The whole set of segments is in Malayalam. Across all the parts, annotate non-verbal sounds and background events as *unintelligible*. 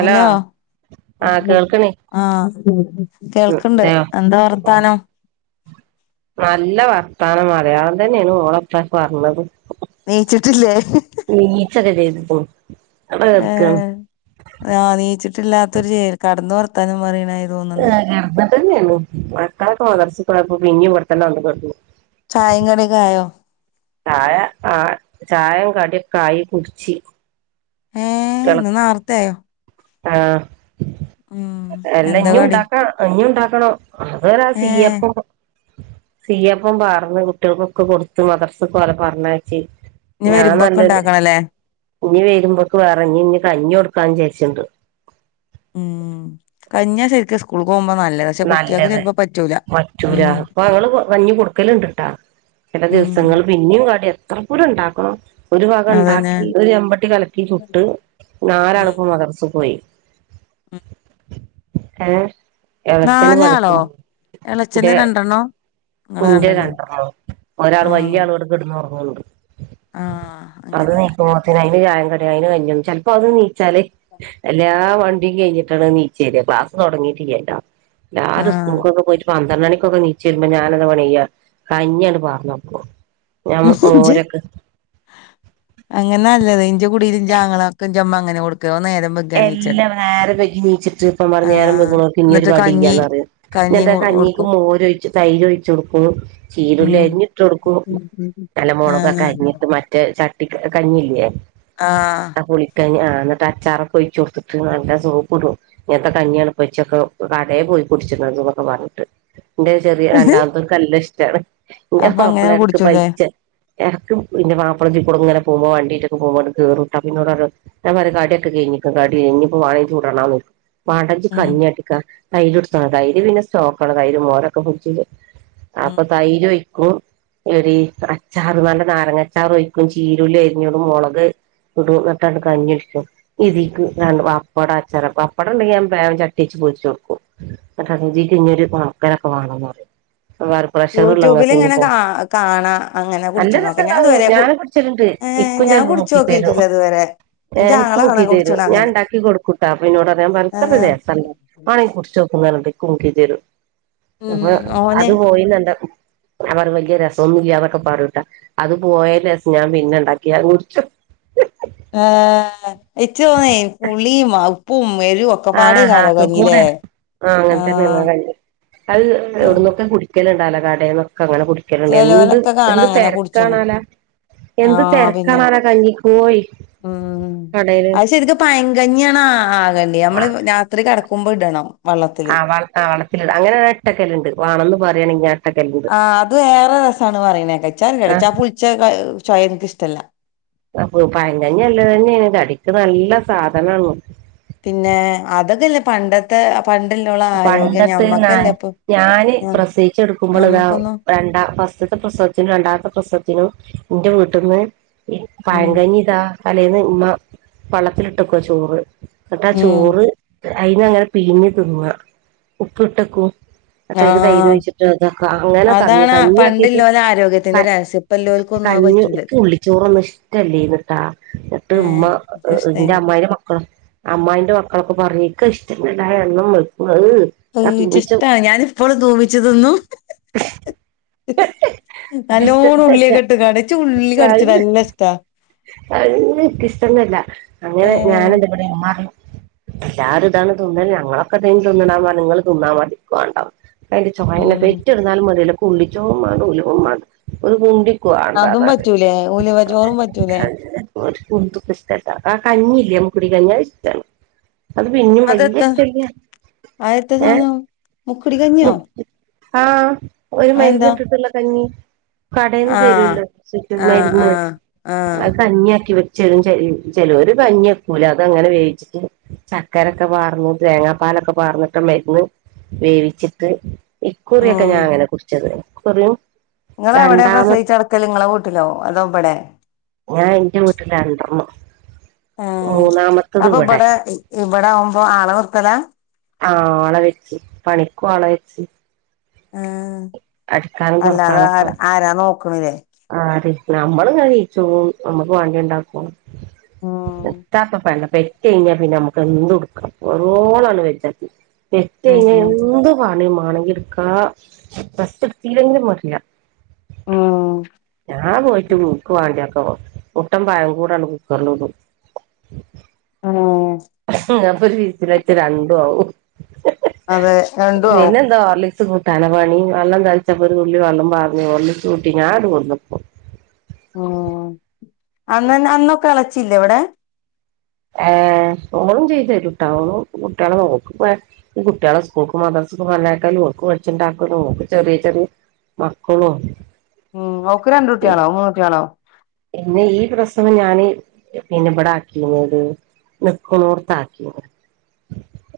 ഹലോ ആ കേൾക്കണേ ആഹ് കേൾക്ക്ണ്ട് അയോ എന്താ വർത്താനം? നല്ല വർത്താനം മലയാളം തന്നെയാണ് മോളേപ്പ പറഞ്ഞത് നീച്ചിട്ടില്ലേ? നീച്ചോക്കെ ചെയ്ത്ക്ക്ണു ഏഹ് ആഹ് നീച്ചിട്ടില്ലാത്തൊരു ചെ *unintelligible* കടന്ന് വർത്താനം പറയണായിരു ഏഹ് കെടന്നിട്ടന്നേള്ളൂ. മക്കളൊക്കെ മദ്രസേ പോയപ്പോ പിന്നിം ഇവടെ തന്നെ വന്നു കെടന്നു. ചായേം കടിം ഒക്കെ ആയോ? ചായ ആഹ് ചായേം കടീ ഒക്കായി കുടിച്ച് ഏഹ് ഇന്നു നേർത്തേയോ? ആഹ് ഉം എല്ലാ എന്താ ഇഞ്ഞും കടി ഉണ്ടാക്കാ. കഞ്ഞി ഉണ്ടാക്കണം. *unintelligible* ഏഹ് സീയപ്പ സീയപ്പം പകർന്ന് കുട്ടികൾക്കൊക്കെ കൊടുത്ത് മദ്രസേ ഇപ്പൊ അവരെ പറഞ്ഞേച്ച് ഇനി ഞാൻ വരുമ്പൊക്കെ നല്ലൊരു. ഇണ്ടാക്കണല്ലേ *unintelligible* വരുമ്പോക്ക് വേറെ ഇഞ് ഇഞ് കഞ്ഞി കൊടുക്കാ എന്ന് വിചാരിച്ചി ഉം. കഞ്ഞിയാ ശരിക്കും സ്കൂള്ക്ക് പോകുമ്പോ നല്ലത്. പക്ഷെ കുട്ടികൾക്ക് ചെലപ്പോ പറ്റ് *unintelligible* വറ്റൂരാ. ഇപ്പൊ ങ്ങള് *unintelligible* കഞ്ഞി കൊടുക്കല് ഒണ്ട്ട്ടാ ചെല ഉം ദെവസങ്ങൾ പിന്നെ എനിയും കാട്ടിയാ എത്ര പൂരം ഉണ്ടാക്കണോ? ഒരു ഭാഗം അതന്നെ ഉണ്ടാക്കി ഒരു ചെമ്പട്ടി കലക്കി ചുട്ട്, ഉം നാലാളപ്പൊ മദ്രസ പോയി. ഉം ഏഹ്‌ നാലാളോ എളച്ചന് രണ്ടെണ്ണം ഇന്റെയ രണ്ടണം ഒരാൾ വലിയ ആഹ് ആള്ട് കിടന്ന്റഞ്ഞുണ്ട് ആഹ് അത് അങ്ങനെ നീക്കുമ്പോത്തേന് അതിന് വ്യായം കടിയ അതിന് കഞ്ഞും ചെപ്പോ അത് നീച്ചാല് എല്ലാ വണ്ടി കഴിഞ്ഞിട്ടാണ് നീച്ചരിയ ക്ലാസ് തുടങ്ങിയിട്ടില്ലല്ലോ എല്ലാരും ആഹ് സ്കൂൾക്കൊക്കെ പോയിട്ട് പന്ത്രണ്ട് മണിയ്ക്കൊക്കെ എണീച്ചി രുന്നു. *unintelligible* *unintelligible* പ്പൊ ഞാനെന്ത് പണി ചെയ്യാ. കഞ്ഞി അങ്ങോട്ട് പകർന്നു വെയ്ക്കുവോ *unintelligible* അങ്ങനെ അല്ലത്. എന്റെ കുടിയിലും എൻജാങ്ങളയ്ക്കും എഞ്ചമ്മ *unintelligible* *unintelligible* അങ്ങനെ കൊടുക്ക. നേരം വ എല്ലാവരും നേരം വൈകി എണീച്ചിട്ട് ഇപ്പ പറഞ്ഞ നേരം ആഹ് വൈകിയവർക്ക് ഇനിയൊരു എന്നിട്ട് *unintelligible* കഞ്ഞി ഇല്ലെന്നു *unintelligible* കഞ്ഞിയും ന്റെ കഞ്ഞിക്ക് കൊടുക്കും മോരൊഴിച്ചു തൈര് ഒഴിച്ചു കൊടുക്കും ചീരല്ല ഉം അരിഞ്ഞി ഇട്ട കൊടുക്കും നല്ല മുളകൊക്കെ ആഹ് അരിഞ്ഞിട്ട് മറ്റേ ചട്ടി കഞ്ഞില്ലേ ആഹ് പുളിക്കാഞ്ഞ ആ എന്നിട്ട് അച്ചാറൊക്കെ ഒഴിച്ചച്ച് കൊടുത്തിട്ട് നല്ല സോപ്പ് ഇടും ഇങ്ങനത്തെ കഞ്ഞി എണുപ്പച്ചൊക്കെ കടയെ പോയി പിടിച്ചന്നൊക്കെ പറഞ്ഞിട്ട് എന്റെ ചെറിയ രണ്ടാമത്തെൊരു കല്ല് ഇഷ്ടാണ് ഇന്റെ അപ്പൊ അങ്ങനെ മാപ്പിള എടക്ക് കുടിച്ചുല്ലേ പൈച്ച ഇറക്കും പിന്നെ മാപ്പളത്തിക്കൂടി ഇങ്ങെ പോപോ വണ്ടിട്ടൊക്കെ പോപോ ക കേറൂട്ട പിന്നോട ഞര കാടിയൊക്കെ കഴിഞ്ഞിക്കടി കഴിഞ്ഞിപ്പോ വാ ചൂടണം വാട ഉം കഞ്ഞട്ടിക്കാ തൈര് എടുത്ത് തൈര്പിന്നെ സ്റ്റോക്കള്ള തൈര് മോരൊക്കെ പൊടിച്ച് ഉം അപ്പൊ തൈര് വയ്ക്കൂ ഒരു അച്ചാറ് നല്ല നാരങ്ങച്ചാർ ഒഴിക്കും ചീരല്ല അരിഞ്ഞൂ മുളക് കുടു നെട്ടാണ്ട് കഞ്ഞി ഇഷ്ടം ഇതി പപ്പട അച്ചാ പപ്പടം ഉണ്ടെിൽ ഞാൻ വേഗം ചട്ടിച്ച് പോച്ച് കൊടുക്കും അ ജി കോ ഒ ഒരു പണക്കെ രക്കവണ മ വ പ്രഷറള്ളങ്ങ യൂട്യൂബിൽ ഇങ്ങനെ കഞ്ഞിപ്പോ കാ കാണാ അങ്ങനെ നല്ല രസം കുടിച്ചണൊക്കെ ഞാൻ ഉണ്ടാവും ഇതുവരെ കു ഞാന് പിടിച്ചിട്ടുണ്ട് ഏഹ് ഇക്കും ഞാൻ ചില നോക്കി തര കുടിച്ചോക്കിട്ടില്ല ഇതുവരെ ഏ ഇന്റെ ആങ്ങള കാണാ മുക്കി തര കുടിച്ച്ണ ഞാ അങ്ങനെ ഉണ്ടാക്കി കൊടുക്കൂട്ടാ അപ്പൊ ഇോട് അറിയൻ ഭയത്ര ഏഹ് രസല്ലേ ആണങ്ക കുടച്ച് നോക്കുന്ന കക്കി തരും ഉം അപ്പൊ ഓന് അത് പോയി നന്ത അവർ വലിയ രസമൊന്ന ഇില്ലാതൊക്കെ പറൂട്ടാ അത് പോയല് ഞാൻ പിന്നെ ഉണ്ടാക്കിയ കുറിച്ചു ആഏ ഏറ്റവും തോന്ന പുളിയും ഉപ്പും മരും ഒക്കെ ആഹഹ പാടേക്കാരം കൂടെ കഞ്ഞിലേ ആ അങ്ങനെത്തന്നെയ ആഹ് ക അത് ചെ എവിടുന്നൊക്കെ കുടിക്ക മുക്കലുണ്ടാലാടേൊെ അങ്ങനെ കു ണ്ട് എന്ത് ചെലോലൊക്കെ കാണാ എന്ത് അങ്ങനെ കുടിച്ച്ണ് തിരക്കണാലാ എന്ത് ആഹ് പിന്നെ തിരക്കാണാലാ കഞ്ഞി കോഴി ഉം അത് ശരിക്കും പയങ്കഞ്ഞാണ് ആകണ്ടേ നമ്മള് രാത്രി കടക്ക കുമ്ഭിടണം ആ വളത്തില അങ്ങനെ ഇട്ടൊക്കെല്ല ഉണ്ട് വേണം എന്ന് പറയയാണെങ്കാ ആഹ് അത് വേറെ രസമാണ് പറയനേ കച്ചാൽ ആഹ് കടച്ചാ പുളിച്ച ചായ എനിക്കഷ്ടല്ല അപ്പൊ പയകഞ്ഞി നല്ലതന്നെയാ കടിക്ക് നല്ല സാധനാണ് പിന്നെ അതൊക്കെല്ലേ പണ്ടത്തെ പണ്ടില്ലോള ആരോഗ്യം പണ്ടത്ത് നാൻ ഞമ്മക്കല്ലേ ഇപ്പൊ ഞാന് ആഹ് പ്രസയിച്ച് കെടുക്കുമ്പള് ഇതാ ഞമ്മക്കൊന്നും രണ്ടാം ഫസ്റ്റത്ത പ്രസവ രണ്ടാമത്തെ പ്രസത്തിനും എന്റെ വീട്ടിന്ന് ഈ ഉം പഴങ്കഞ്ഞി താ തലേന്ന് ഉമ്മ വള്ളത്തിലിട്ടക്കുവ ചോറ് എന്നിട്ടാ ഉം ചോറ് അയിന് അങ്ങന പിയിഞ്ഞ് തിന്ന ഉപ്പ് ഇട്ടക്കും എന്നിട്ടയ്ക്ക് തൈര് ആഹ് ഒഴിച്ചിട്ട് അതൊക്കെ അങ്ങനെ കഞ്ഞി അതാണ് കഞ്ഞിയാക്കിട്ട് പണ്ടില്ലോലെ ആരോഗ്യത്തിന്റെ രഹസ്യം ഇപ്പല്ലോൽക്കൊന്നും അത് കഞ്ഞി പറ്റൂല ഇക്ക് ഉള്ളിച്ചോറൊന്നും ഇഷ്ടല്ലേര്ന്ന്ട്ടാ എന്നിട്ട് ഏഹ് ഉമ്മ എന്റെ ഇൻക്കിഷ്ടായിന് അമ്മായിരെ മക്ക കള അമ്മായിന്റെ മക്കളൊക്കെ പറ ഇക്ക് ഇഷ്ട *unintelligible* എന്നും വെക്കണത് ആ ഇച്ച് തുമ്മിച്ച ഇഷ്ടാ ഞാാനിപ്പോള് തൂമിച്ച് തിന്നു നല്ലോണു എനിക്കിഷ്ടല്ല ഉള്ളിയൊക്കെ ഇട്ട് കടിച്ചു ഉള്ളി കടിച്ചു നല്ല ഇഷ്ടാ *unintelligible* ഇഷ്ടൊന്നുല്ല അങ്ങനെ ഏഹ് ഞാനെന്ത ഉമ്മ പറയും എല്ലാരും ഇതാണ് തിന്നൽ ഞങ്ങളൊക്കെ അതി തിന്നണാമ്പ നിങ്ങൾ തിന്നാ മതി ക്ക് വേണ്ടാ അതിന്റെ ചോയനെ ഉം പെറ്റ് ന്നാലും വേണ്ടില്ല ക്ക് ഉള്ളിച്ചോറും വേണ്ട ഉലുവും വേണ്ട *unintelligible* ക്ക് അതും വാണ്ടന്നറയും പറ്റൂലേ ഉലുവ ചോറും പറ്റൂലേ ഒരു കുന്തുക്കും ഇഷ്ടല്ല ആ കഞ്ഞി ഇല്ലേ മ്മ കുടിക്ക കഞ്ഞി ഇഷ്ടാണ് അത് പിന്നും വലിയ ഇഷ്ടില്ല ആയത്തെ സാധനം മുക്കടി മു കഞ്ഞിയോ ആഹ് ഒരു മരുന്ന് അതെന്താ ഇട്ടിട്ടുള്ള കഞ്ഞി കടയിന്ന് ആഹ് തരോല്ലോ *unintelligible* ആഹ് മരുന്ന് ആഹ് ആഹ് കഞ്ഞിയാക്കി വെ ചെറും ചെ ചെലൊരു പഞ്ഞിയാക്കൂല അത് അങ്ങനെ വേവിച്ചിട്ട് ചക്കരക്ക് വാർന്നു തേങ്ങാ പാലൊക്കെ പാർന്നിട്ട് മരുന്ന് വേവിച്ചിട്ട് ഇക്കുറിയൊക്കെ ഉം ഞാൻ അങ്ങനെ കുടിച്ചത് പറയൂ നിങ്ങള് എവിടെ പ്രസവിച്ച് കെടക്കല് നിങ്ങള വീട്ടിലോ അതോ ഇബിടെ ഞാൻ എന്റെ വീട്ടിലാണ്ടരുന്നു മൂന്നാമത്തേത് ഇവിടെ ഇവിടെ ആവുമ്പോ ആള നിർത്തലാ ആഹ് ആള വെച്ച് പണിക്കും ആള വെച്ച് ആഹ് അടിക്കാനും അല്ലാതെ ആ തുറക്കാനൊക്കെ ആരാ നോക്കണ്ല്ലേ ആര് നമ്മള് കഴിച്ചും നമ്മുക്ക് വാണ്ടി ഉണ്ടാക്കും ഉം *unintelligible* *unintelligible* പണി ഉം മാണെങ്കിയെടുക്കാം റസ്റ്റെടുത്തില്ലെങ്കിലും വേണ്ടില്ല ഉം ഞാൻ പോയിട്ട് ക്ക് വേണ്ടിയ ഒക്കെ വാ പുട്ടും പഴം കൂടാണ് കുക്കറി *unintelligible* ആഹ് ഞപ്പൊ *unintelligible* രണ്ടും ആവും അതെ രണ്ടും ആവും പിന്നെന്താ ഹോർലി പണി വെള്ളം തളിച്ചപ്പോ ഒരു തുള്ളി വെളളം *unintelligible* ഉം അന്നന്ന അന്നൊക്കെ അളച്ചില്ലെ ഇവിടെ ഏഹ് ഓളും ചെയ്തു തരും ട്ടോ ഓളും കുട്ടികളെ നോക്ക്ന്നേ ഈ കുട്ടികളെ സ്കൂൾക്ക് മദർസെ മല്ലക്കാലും ഓക്ക് വെച്ചുണ്ടാക്കലും ഓക്ക് ചെറിയ ചെറിയ മക്കളോ ഉം ഓക്ക് രണ്ട് കുട്ടികളോ മൂന്നുട്ടിയളോ പിന്നെ ഈ പ്രസവം ഞാന് പിന്ന ഇബിടാക്കിയിരുന്നത് നിക്ക്ണോർത്താക്കിണ്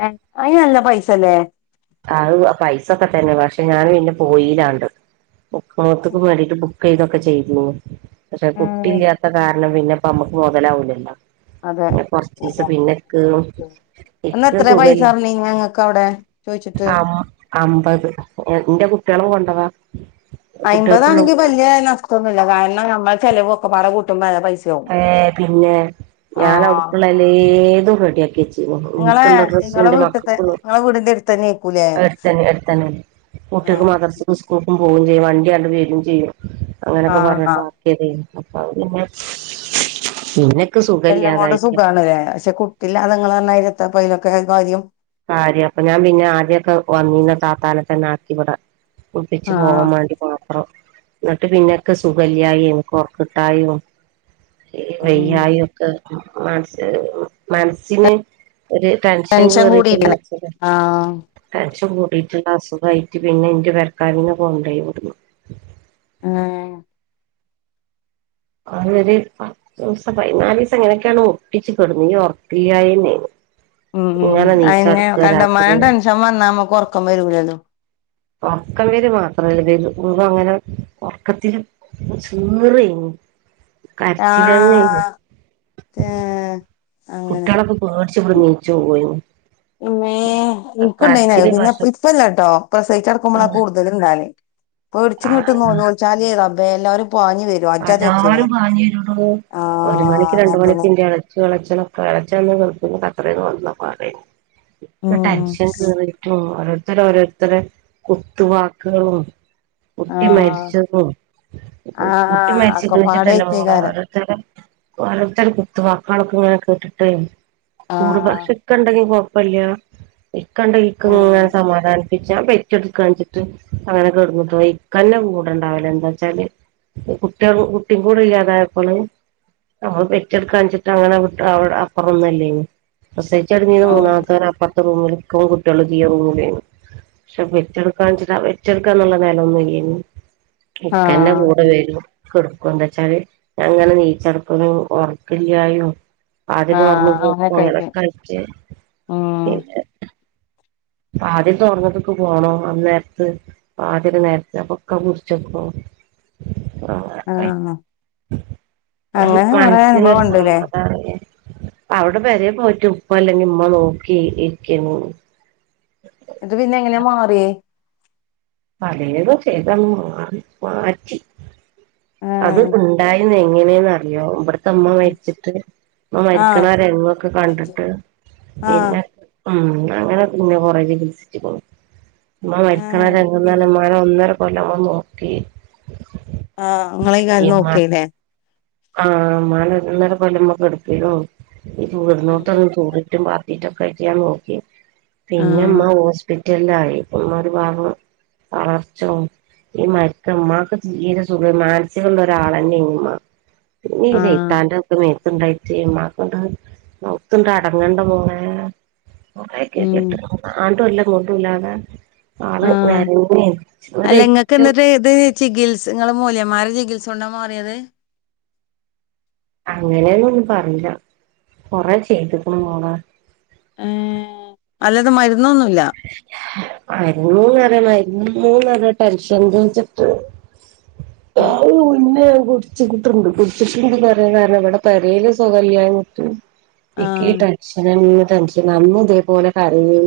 ഹെ അയിനല്ല പൈസല്ലേ? അത് പൈസൊക്കെ തന്നെ പക്ഷെ ഞാന് പിന്നെ പോയിലാണ്ട്. നിക്ക്ണോട്ത്ത്ക്ക് വാണ്ടിട്ട് ബുക്ക് ചെയ്തൊക്കെ ചെയ്യ്തിന്നു. പക്ഷെ കുട്ടി ഇല്ലാത്ത കാരണം പിന്നെപ്പ നമ്മുക്ക് മുതലാവില്ലല്ലോ അതെ പിന്നെ കൊറച്ചിസം പിന്നെക്ക് അന്ന് ഇക്ക് എത്ര പൈസ സുഖല്ല പറഞ്ഞ് ഞങ്ങക്ക് അവ്ടെ അം അമ്പത് ഇന്റെ കുട്ട്യേളും കൊണ്ടവാ കുട്ടികൾക്കുള്ള അയിമ്പതാണെങ്കിൽ വല്ല്യനഷ്ട്ടൊന്നില്ല കാരണം നമ്മളെ ചെലവൊക്കപ്പാടെ കൂട്ടുമ്പേ നല്ലപൈസ ഏ പിന്നെ ഞാന് ആഹ് അവ്ട്ക്ള്ളഎലെതും റെഡിയാക്കിയച്ചിന്നു. ഇങ്ങളെ ഇന്ക്കുള്ള ഡ്രസ്സും ഇങ്ങളെ ഇന്റെ വീട്ട്ത്തെ മക്കക്കുള്ളേം ഇങ്ങളെ വീടിന്റെ അടുത്തന്നെ ആയിക്കൂലേ എടുത്തെന്നെ എടുത്തന്നെ കുട്ട്യേക്ക് ആഹ് മദ്ർസുക്കും സ്കൂ സ്‌കുക്കും പോവുംചെയ്യും, വണ്ടി അണ്ട് വരും ചെയ്യും, അങ്ങനെയൊക്കെ ആഹ് ആഹ് പറഞ്ഞിട്ടാക്കിയതേനും അപ്പപ്പിന്നെ *inaudible* പിന്നെ എല്ലങ്ങോണ്ടും സുഖാണ്ലെ പക്ഷെ കുട്ടില്ലാതേ ഇങ്ങള്റഞ്ഞയിരി എത്താപ്പെ അയിലൊക്കെ കാര്യം കാര്യം അപ്പൊ ഞാൻ പിന്നെ ആദ്യഒക്കെ വന്നീന്ന ത്താത്താന തന്നെ ആക്കി ഇവടെ കുൾപ്പിച്ച് പോവാൻ ആഹ് മാണ്ടി മാത്രം എന്നിട്ട് പിന്നെ ഇക്ക് സുഖല്യായിം ഇക്ക് ഒറക്ക് കിട്ടായിം ഈ ഉം വയ്യായിം ഒക്കെ മൻസ്സ് മനസ്സിന് ഒരു ടെൻഷൻ കേറിട്ടില്ലച്ചത് ആഹ് ടെൻഷൻ കൂടീട്ട്ള്ള അസുഖായിട്ട് പിന്നെ ഇന്റെ പെരക്കാരെന്നെ കൊണ്ടോയി വിട്ന്ന് ആഹ് അതൊരൂ പത്തോസം പതിനാലിസം എങ്ങനെയൊക്കെണൊ ഒപ്പിച്ച് കെട്ന്നിനു ഒറക്കീല്യായിനെനു ഉം ഉം അയനെ രാത്രി കണ്ടമാനം ടെൻഷൻ വന്നാ നമ്മ്ക്ക് ഉറക്കം വരൂലല്ലോ? ഒറക്കം വര്മാത്രല്ല നിക്കുമ്പോ അങ്ങനെ ഉറക്കത്തില് ചീറയ്ന്നു കരച്ചിലന്നെയ്നു ഏയ് കുട്ട്യോളൊക്കെ പേടിച്ച് ഇവിടെന്നിച്ചു പോവേന്നു. ഇമ്മീ ഇന്ക്ക്ണ്ടായിനിയത് പിന്നെ പക്ഷെ ഇപ്പല്ലട്ടോ പ്രസവിച്ചുക്കെടുക്കുമ്പോളാ കൂടുതല് ഇണ്ടായല് പേടിചിങ്ങിട്ട് ആഹ് നോലോൽച്ചാല് റബ്ബേ എല്ലാരും പാഞ് വരും അജ്ജാതി എല്ലാരും ഒച്ചേക്കാരം പാഞ്ഞിരെടോ ഒരു ആഹ് മണിക്കും രണ്ട് അങ്ങൻത്തന്നെ മണിക്കിന്റെ എള ളചിഎളച്ചൊനോക്ക ഏളച്ചൻ അന്ന് ഗൾഫ്ന്ന് കത്തറ്ന്നു വന്ന പാടേനി ഉം ടെൻഷൻ കേറ്ണ് ഉും ഓരോരുത്തരെ ഓരോരുത്തരെ കുത്തുവാക്കുകളും കുട്ടി ആഹ് മരിച്ചതും കുട്ടി ആഹ് മരിച്ചിക്ണ്ച്ചിട്ട് ഒക്കപ്പാടായിട്ടേക്കാരം എല്ലാരെ തരെ ഓരോരുത്തരെ കുത്തുവാക്ക്ളൊക്കെ ഇങ്ങനെ കേട്ടിട്ട് കൂടെ ആഹ് പക്ഷെ ഇക്കണ്ടെങ്കില് കൊഴപല്ല്യ ഇക്കണ്ടെങ്കി ഇക്ക ഉം ഇങ്ങനെ സമാധാനി ഞാൻ പെറ്റെട്ക്കാണ്ച്ചിട്ട് അങ്ങനെക്കെടുന്ന്ട്ടോയി ഇക്കന്റെ കൂടെ ഇണ്ടാവല് എന്താച്ചാല് ഈ കുട്ട്യേള് കുട്ടീംകൂടെ ഇല്ലാതായപ്പോള് നമ്മള് പെറ്റെടുക്കാഞ്ചിട്ടെങ്ങനെ വിട്ട് അവ്ടെ അപ്പറൊന്നല്ലേന് പ്രസവിച്ചട്നീന്ന് ആഹ് മൂന്നാമത്തോനെ അപ്പറത്ത് റൂമില്ക്കും കുട്ടികള് ഈ റൂമിലേന് പക്ഷെ പെറ്റെടുക്കാൻചിട്ട് അപെറ്റെടുക്കാന്നുള്ള ന്നെലൊന്നില്ലേനൂ ഇക്കന്നെകൂ ആഹ് കെടുക്കും എന്താച്ചാല് ഞൻ ഇങ്ങനെ ന്നീച്ച്ട്ക്കലും ഒറക്കില്ലായും വാതില് ആഹ് തുറന്ന് പോക്കും അങ്ങനെയൊക്കെ അങ്ങനെ ആയിട്ട് കയിറ്റ് ഉം പിന്നെ വാദില് തൊറന്നിട്ട്ക്ക് പോണം അന്നേര്ത്ത് പാതിര നേരത് അപ്പോക്ക പിട്ച്ചേക്കും ആ അനുഭവം മൻസ്സിനൊരു ഉണ്ട്ല്ലേ സമാദാനല്ലേ അവടെ പൊരേ പോയിട്ട് ഉപ്പ അല്ലെങ്കി ഉമ്മ നോക്കി ഇരിക്കേന്നു അത് പിന്നെ എങ്ങനെ മാറിയേ പലേതും ചെയ്തങ്ങ് മാറി മാറ്റി അത് ആഹ് ഉണ്ടായി ത് എങ്ങനെന്നറിയോ ഉമ്മ മരിച്ചിട്ട് ഉമ്മ ആഹ് മരിക്ക്ണ ആ രങ്ങൊക്കെ കണ്ട്ട്ട് ആഹ് പിന്നെ ഉം അങ്ങനെന്നെ കൊറേ ചികിൽസിച്ച്ക്ക്ണ് ഉമ്മ മരിക്ക്ണ ആ ആഹ് രംഗന്ന് പർഞ്ഞാ ഉമ്മാനെ ഒന്ന് ഒന്നരക്കൊല്ലം മ്മള് നോക്കി ആ ഇങ്ങളേക്കാരം നോക്കിയെ ലെ ആ ഇമ്മാനെ ഒന്നര കൊല്ലം, *unintelligible* പാ ആഹ് *unintelligible* വെച്ചുഞാൻ നോക്കി പിന്നെ ഇമ്മ ഹോസ്പിറ്റൽലായി ഇമ്മ ഒരു ഭാഗം *unintelligible* ഈ, *unintelligible* ഇമ്മാക്ക് തീരെ സുഖല്ല. മാൻസികള്ള ഒരാളന്നെനി ഇമ്മാ പിന്നെ ഈ ആഹ് ശൈത്തന്റെ ഇത് മേ ത്ത് ണ്ടായിട്ടേ *unintelligible* കൊറേ ഉം കെദിയട്ട് ആണ്ടുല്ല ഇങ്ങട്ടുല്ലാതെ ആള് നേര്ങ്ങെനി *unintelligible* ന്നട്ട് ഇത് ചികിത്സ, ഇങ്ങള് മൂല്യേമാരെ ചികിത്സകൊണ്ടാമാറിയത് അങ്ങനെന്നും പറീല കൊറെ ചെയ്ത് ക്ക്ണ് മോളേ ഏ അല്ലാതെ മരുന്നൊന്നുല്ല മര്ന്ന് ന്നറിയ മര്ന്ന്ന്നറിയ ടെൻഷൻ *unintelligible* *unintelligible* പിന്നെ കുട്ച്ചിട്ടുണ്ട് *unintelligible* ഇവടെ പെരേല്സുഖല്ല്യാഞ്ഞിട്ട് ഇക്കീ ആഹ് ടെൻഷന ടെൻഷൻ അന്നും ഇതേപോലെ കര്ഞ്ഞി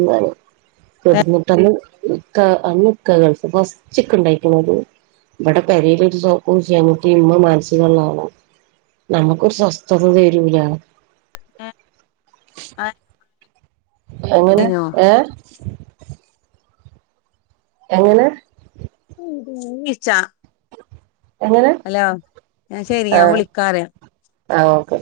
തെ *unintelligible* ഇക്ക അന്ന് ഇക്ക ഗൾഫ് ഫസ്റ്റ് ഇക്ക ഇണ്ടായിക്ക്ണ്ത് ഇവടെ പെരേല് *unintelligible* ഇമ്മ മാൻസിക ഇള്ള ആളാ നമുക്കൊരു സ്വസ്ഥത തരൂല ആ എങ്ങനെ ഏ എങ്ങനെ ഈച്ച എങ്ങനെ ഹലോ, ന്നാ ശരി ഞാൻ വിളിക്കാ പറയ ആ ഓക്കെ